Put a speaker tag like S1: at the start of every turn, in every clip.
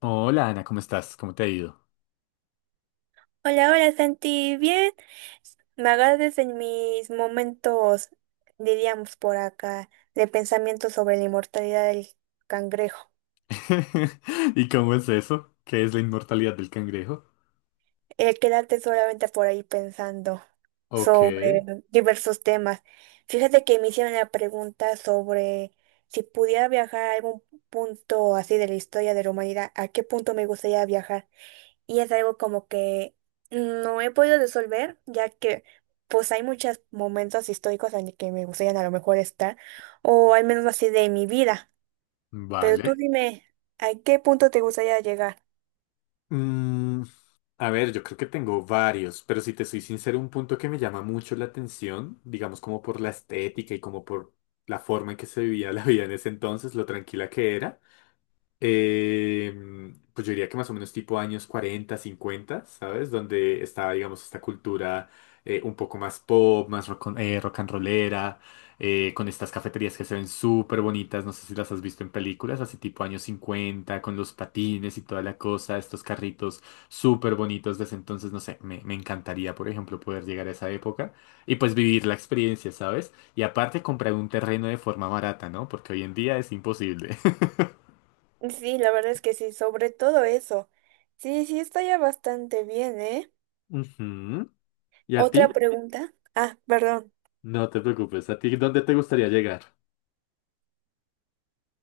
S1: Hola Ana, ¿cómo estás? ¿Cómo te ha ido?
S2: Hola, hola Santi, bien. Me agarras en mis momentos, diríamos por acá, de pensamiento sobre la inmortalidad del cangrejo.
S1: ¿Y cómo es eso? ¿Qué es la inmortalidad del cangrejo?
S2: El quedarte solamente por ahí pensando
S1: Ok,
S2: sobre diversos temas. Fíjate que me hicieron la pregunta sobre si pudiera viajar a algún punto así de la historia de la humanidad, ¿a qué punto me gustaría viajar? Y es algo como que no he podido resolver, ya que pues hay muchos momentos históricos en los que me gustaría a lo mejor estar, o al menos así de mi vida. Pero
S1: vale.
S2: tú dime, ¿a qué punto te gustaría llegar?
S1: Mm, a ver, yo creo que tengo varios, pero si te soy sincero, un punto que me llama mucho la atención, digamos como por la estética y como por la forma en que se vivía la vida en ese entonces, lo tranquila que era. Eh, pues yo diría que más o menos tipo años 40 cincuenta, ¿sabes? Donde estaba, digamos, esta cultura un poco más pop, más rock, rock and rollera, con estas cafeterías que se ven súper bonitas. No sé si las has visto en películas, así tipo años 50 con los patines y toda la cosa, estos carritos súper bonitos desde entonces. No sé, me encantaría, por ejemplo, poder llegar a esa época y pues vivir la experiencia, ¿sabes? Y aparte comprar un terreno de forma barata, ¿no? Porque hoy en día es imposible.
S2: Sí, la verdad es que sí, sobre todo eso. Sí, sí, está ya bastante bien, ¿eh?
S1: ¿Y a
S2: Otra
S1: ti?
S2: pregunta. Ah, perdón.
S1: No te preocupes. ¿A ti dónde te gustaría llegar?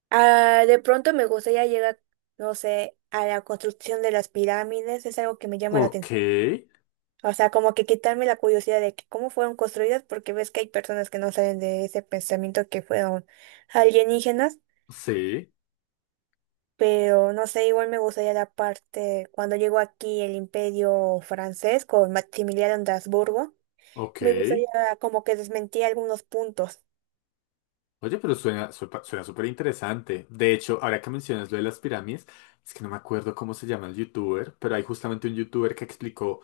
S2: Ah, de pronto me gustaría llegar, no sé, a la construcción de las pirámides, es algo que me llama la
S1: Ok,
S2: atención. O sea, como que quitarme la curiosidad de que cómo fueron construidas, porque ves que hay personas que no salen de ese pensamiento que fueron alienígenas,
S1: sí,
S2: pero no sé, igual me gustaría la parte cuando llegó aquí el Imperio francés con Maximiliano de Habsburgo,
S1: ok.
S2: me gustaría como que desmentía algunos puntos.
S1: Oye, pero suena, suena súper interesante. De hecho, ahora que mencionas lo de las pirámides, es que no me acuerdo cómo se llama el youtuber, pero hay justamente un youtuber que explicó,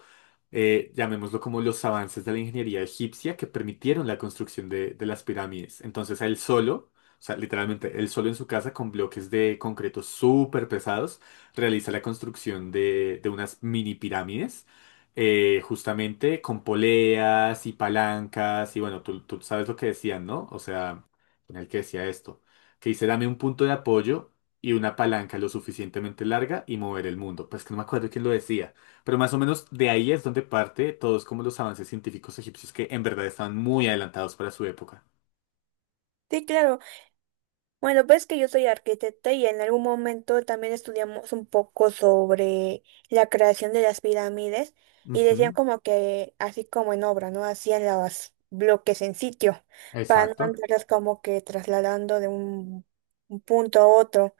S1: llamémoslo como los avances de la ingeniería egipcia que permitieron la construcción de las pirámides. Entonces, a él solo, o sea, literalmente, él solo en su casa con bloques de concreto súper pesados, realiza la construcción de unas mini pirámides, justamente con poleas y palancas. Y bueno, tú sabes lo que decían, ¿no? O sea, en el que decía esto, que dice, dame un punto de apoyo y una palanca lo suficientemente larga y mover el mundo. Pues que no me acuerdo quién lo decía, pero más o menos de ahí es donde parte todos como los avances científicos egipcios que en verdad estaban muy adelantados para su época.
S2: Sí, claro. Bueno, pues que yo soy arquitecta y en algún momento también estudiamos un poco sobre la creación de las pirámides y decían
S1: Ujú,
S2: como que así como en obra, ¿no? Hacían los bloques en sitio para no
S1: exacto.
S2: andarlas como que trasladando de un punto a otro.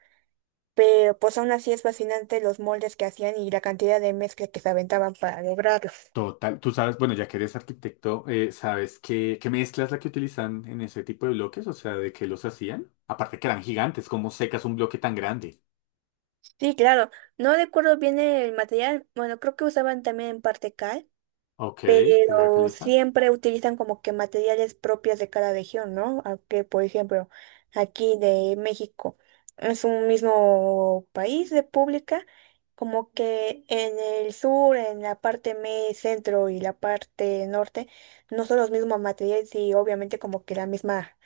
S2: Pero pues aún así es fascinante los moldes que hacían y la cantidad de mezcla que se aventaban para lograrlos.
S1: Total. Tú sabes, bueno, ya que eres arquitecto, ¿sabes qué, mezcla es la que utilizan en ese tipo de bloques? O sea, ¿de qué los hacían? Aparte que eran gigantes, ¿cómo secas un bloque tan grande?
S2: Sí, claro. No recuerdo bien el material. Bueno, creo que usaban también en parte cal.
S1: Ok, piedra
S2: Pero
S1: caliza.
S2: siempre utilizan como que materiales propios de cada región, ¿no? Aunque, por ejemplo, aquí de México es un mismo país, república, como que en el sur, en la parte centro y la parte norte, no son los mismos materiales y obviamente como que la misma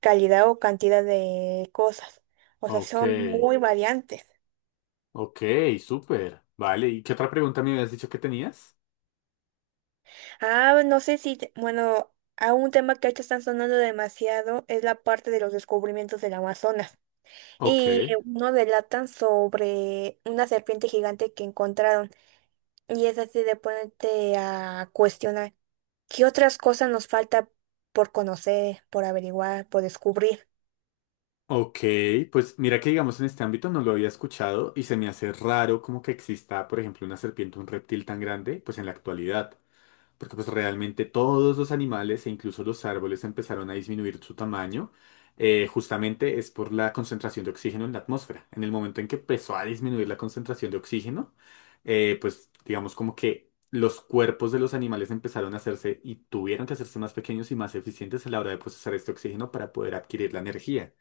S2: calidad o cantidad de cosas. O sea,
S1: Ok.
S2: son muy variantes.
S1: Ok, súper. Vale, ¿y qué otra pregunta me habías dicho que tenías?
S2: Ah, bueno, no sé si, te- bueno, a un tema que ahorita están sonando demasiado es la parte de los descubrimientos del Amazonas.
S1: Ok,
S2: Y uno delatan sobre una serpiente gigante que encontraron. Y es así de ponerte a cuestionar qué otras cosas nos falta por conocer, por averiguar, por descubrir.
S1: ok, pues mira que digamos en este ámbito no lo había escuchado y se me hace raro como que exista, por ejemplo, una serpiente, un reptil tan grande, pues en la actualidad. Porque pues realmente todos los animales e incluso los árboles empezaron a disminuir su tamaño, justamente es por la concentración de oxígeno en la atmósfera. En el momento en que empezó a disminuir la concentración de oxígeno, pues digamos como que los cuerpos de los animales empezaron a hacerse y tuvieron que hacerse más pequeños y más eficientes a la hora de procesar este oxígeno para poder adquirir la energía.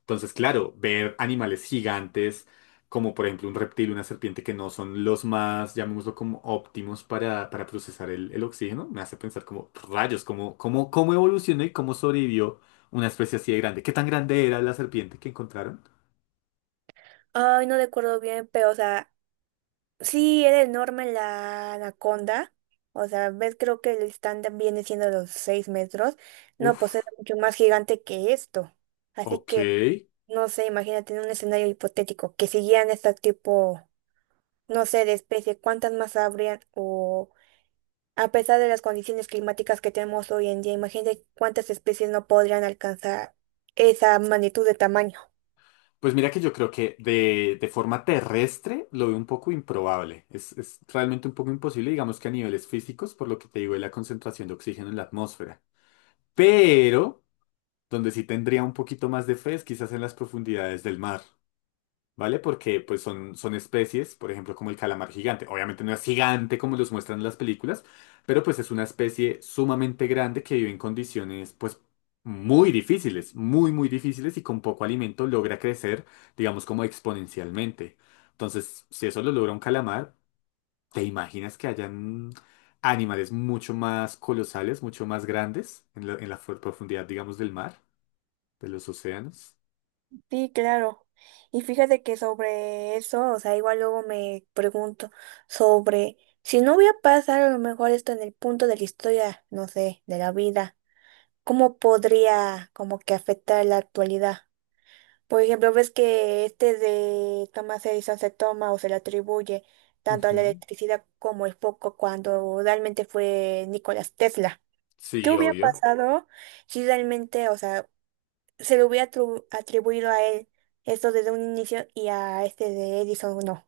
S1: Entonces, claro, ver animales gigantes, como por ejemplo un reptil, una serpiente, que no son los más, llamémoslo como óptimos para, procesar el, oxígeno, me hace pensar como rayos, cómo, cómo, evolucionó y cómo sobrevivió una especie así de grande. ¿Qué tan grande era la serpiente que encontraron?
S2: Ay, no recuerdo bien, pero o sea, sí, era enorme la anaconda. O sea, ves, creo que el estándar viene siendo los 6 metros. No, pues era
S1: Uf,
S2: mucho más gigante que esto. Así
S1: ok.
S2: que, no sé, imagínate en un escenario hipotético que siguieran este tipo, no sé, de especie, ¿cuántas más habrían? O a pesar de las condiciones climáticas que tenemos hoy en día, imagínate cuántas especies no podrían alcanzar esa magnitud de tamaño.
S1: Pues mira que yo creo que de forma terrestre lo veo un poco improbable. Es realmente un poco imposible, digamos que a niveles físicos, por lo que te digo de la concentración de oxígeno en la atmósfera. Pero... donde sí tendría un poquito más de fe es quizás en las profundidades del mar, ¿vale? Porque pues son, especies, por ejemplo, como el calamar gigante. Obviamente no es gigante como los muestran en las películas, pero pues es una especie sumamente grande que vive en condiciones pues muy difíciles, muy, muy difíciles, y con poco alimento logra crecer, digamos, como exponencialmente. Entonces, si eso lo logra un calamar, ¿te imaginas que hayan animales mucho más colosales, mucho más grandes en la, profundidad, digamos, del mar? ¿De los océanos?
S2: Sí, claro. Y fíjate que sobre eso, o sea, igual luego me pregunto sobre si no hubiera pasado a lo mejor esto en el punto de la historia, no sé, de la vida, ¿cómo podría como que afectar la actualidad? Por ejemplo, ves que este de Thomas Edison se toma o se le atribuye tanto a la
S1: Ujú.
S2: electricidad como el foco cuando realmente fue Nikola Tesla. ¿Qué
S1: Sí,
S2: hubiera
S1: obvio.
S2: pasado si realmente, o sea, se le hubiera atribuido a él esto desde un inicio y a este de Edison no?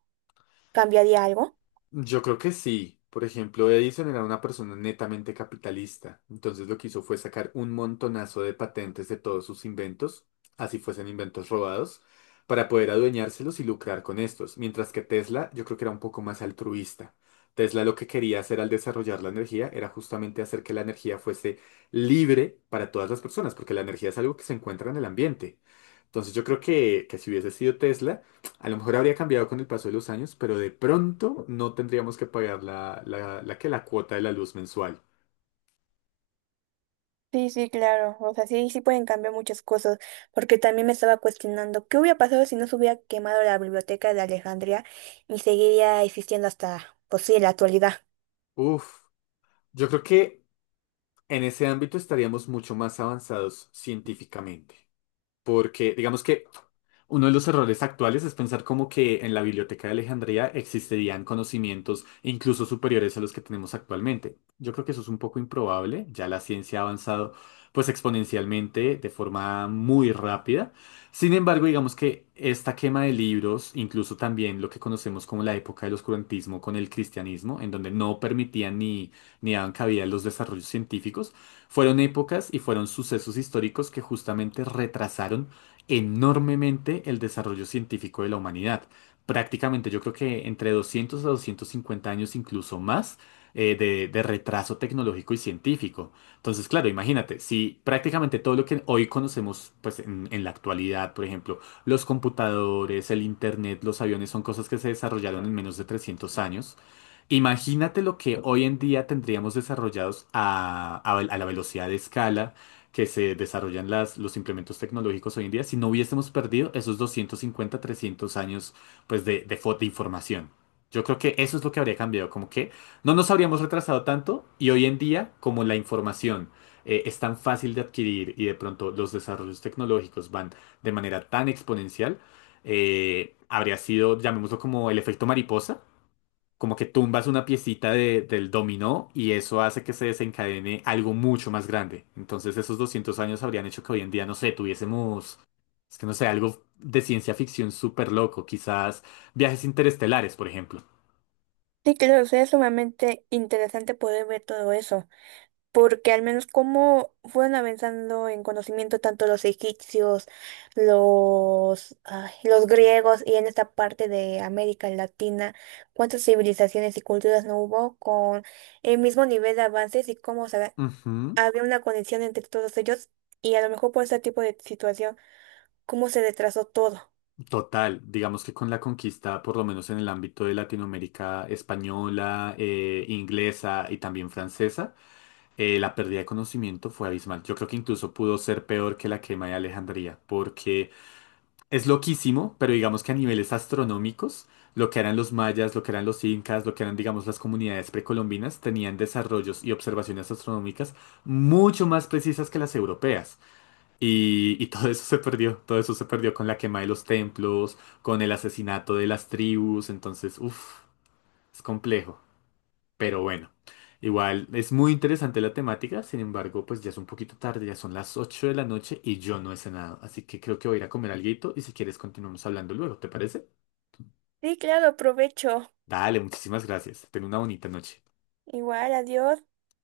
S2: ¿Cambiaría algo?
S1: Yo creo que sí. Por ejemplo, Edison era una persona netamente capitalista. Entonces lo que hizo fue sacar un montonazo de patentes de todos sus inventos, así fuesen inventos robados, para poder adueñárselos y lucrar con estos. Mientras que Tesla, yo creo que era un poco más altruista. Tesla lo que quería hacer al desarrollar la energía era justamente hacer que la energía fuese libre para todas las personas, porque la energía es algo que se encuentra en el ambiente. Entonces yo creo que, si hubiese sido Tesla, a lo mejor habría cambiado con el paso de los años, pero de pronto no tendríamos que pagar la, la, que la cuota de la luz mensual.
S2: Sí, sí, claro. O sea, sí, sí pueden cambiar muchas cosas, porque también me estaba cuestionando qué hubiera pasado si no se hubiera quemado la biblioteca de Alejandría y seguiría existiendo hasta, pues sí, la actualidad.
S1: Uf, yo creo que en ese ámbito estaríamos mucho más avanzados científicamente. Porque digamos que uno de los errores actuales es pensar como que en la Biblioteca de Alejandría existirían conocimientos incluso superiores a los que tenemos actualmente. Yo creo que eso es un poco improbable, ya la ciencia ha avanzado pues exponencialmente de forma muy rápida. Sin embargo, digamos que esta quema de libros, incluso también lo que conocemos como la época del oscurantismo con el cristianismo, en donde no permitían ni, daban cabida a los desarrollos científicos, fueron épocas y fueron sucesos históricos que justamente retrasaron enormemente el desarrollo científico de la humanidad. Prácticamente yo creo que entre 200 a 250 años, incluso más, de retraso tecnológico y científico. Entonces, claro, imagínate, si prácticamente todo lo que hoy conocemos, pues en, la actualidad, por ejemplo, los computadores, el internet, los aviones son cosas que se desarrollaron en menos de 300 años. Imagínate lo que hoy en día tendríamos desarrollados a, a la velocidad de escala que se desarrollan las, los implementos tecnológicos hoy en día si no hubiésemos perdido esos 250, 300 años pues, de, de información. Yo creo que eso es lo que habría cambiado, como que no nos habríamos retrasado tanto y hoy en día, como la información es tan fácil de adquirir y de pronto los desarrollos tecnológicos van de manera tan exponencial, habría sido, llamémoslo como el efecto mariposa, como que tumbas una piecita del dominó y eso hace que se desencadene algo mucho más grande. Entonces esos 200 años habrían hecho que hoy en día, no sé, tuviésemos, es que no sé, algo de ciencia ficción súper loco, quizás viajes interestelares, por ejemplo.
S2: Sí, claro, sería sumamente interesante poder ver todo eso. Porque al menos como fueron avanzando en conocimiento tanto los egipcios, los, ay, los griegos y en esta parte de América Latina, cuántas civilizaciones y culturas no hubo con el mismo nivel de avances y cómo se-
S1: Ujú.
S2: había una conexión entre todos ellos y a lo mejor por este tipo de situación, cómo se retrasó todo.
S1: Total, digamos que con la conquista, por lo menos en el ámbito de Latinoamérica española, inglesa y también francesa, la pérdida de conocimiento fue abismal. Yo creo que incluso pudo ser peor que la quema de Alejandría, porque es loquísimo, pero digamos que a niveles astronómicos, lo que eran los mayas, lo que eran los incas, lo que eran, digamos, las comunidades precolombinas, tenían desarrollos y observaciones astronómicas mucho más precisas que las europeas. Y todo eso se perdió, todo eso se perdió con la quema de los templos, con el asesinato de las tribus. Entonces, uff, es complejo. Pero bueno, igual es muy interesante la temática. Sin embargo, pues ya es un poquito tarde, ya son las 8 de la noche y yo no he cenado, así que creo que voy a ir a comer alguito y si quieres continuamos hablando luego, ¿te parece?
S2: Sí, claro, provecho.
S1: Dale, muchísimas gracias. Ten una bonita noche.
S2: Igual, adiós.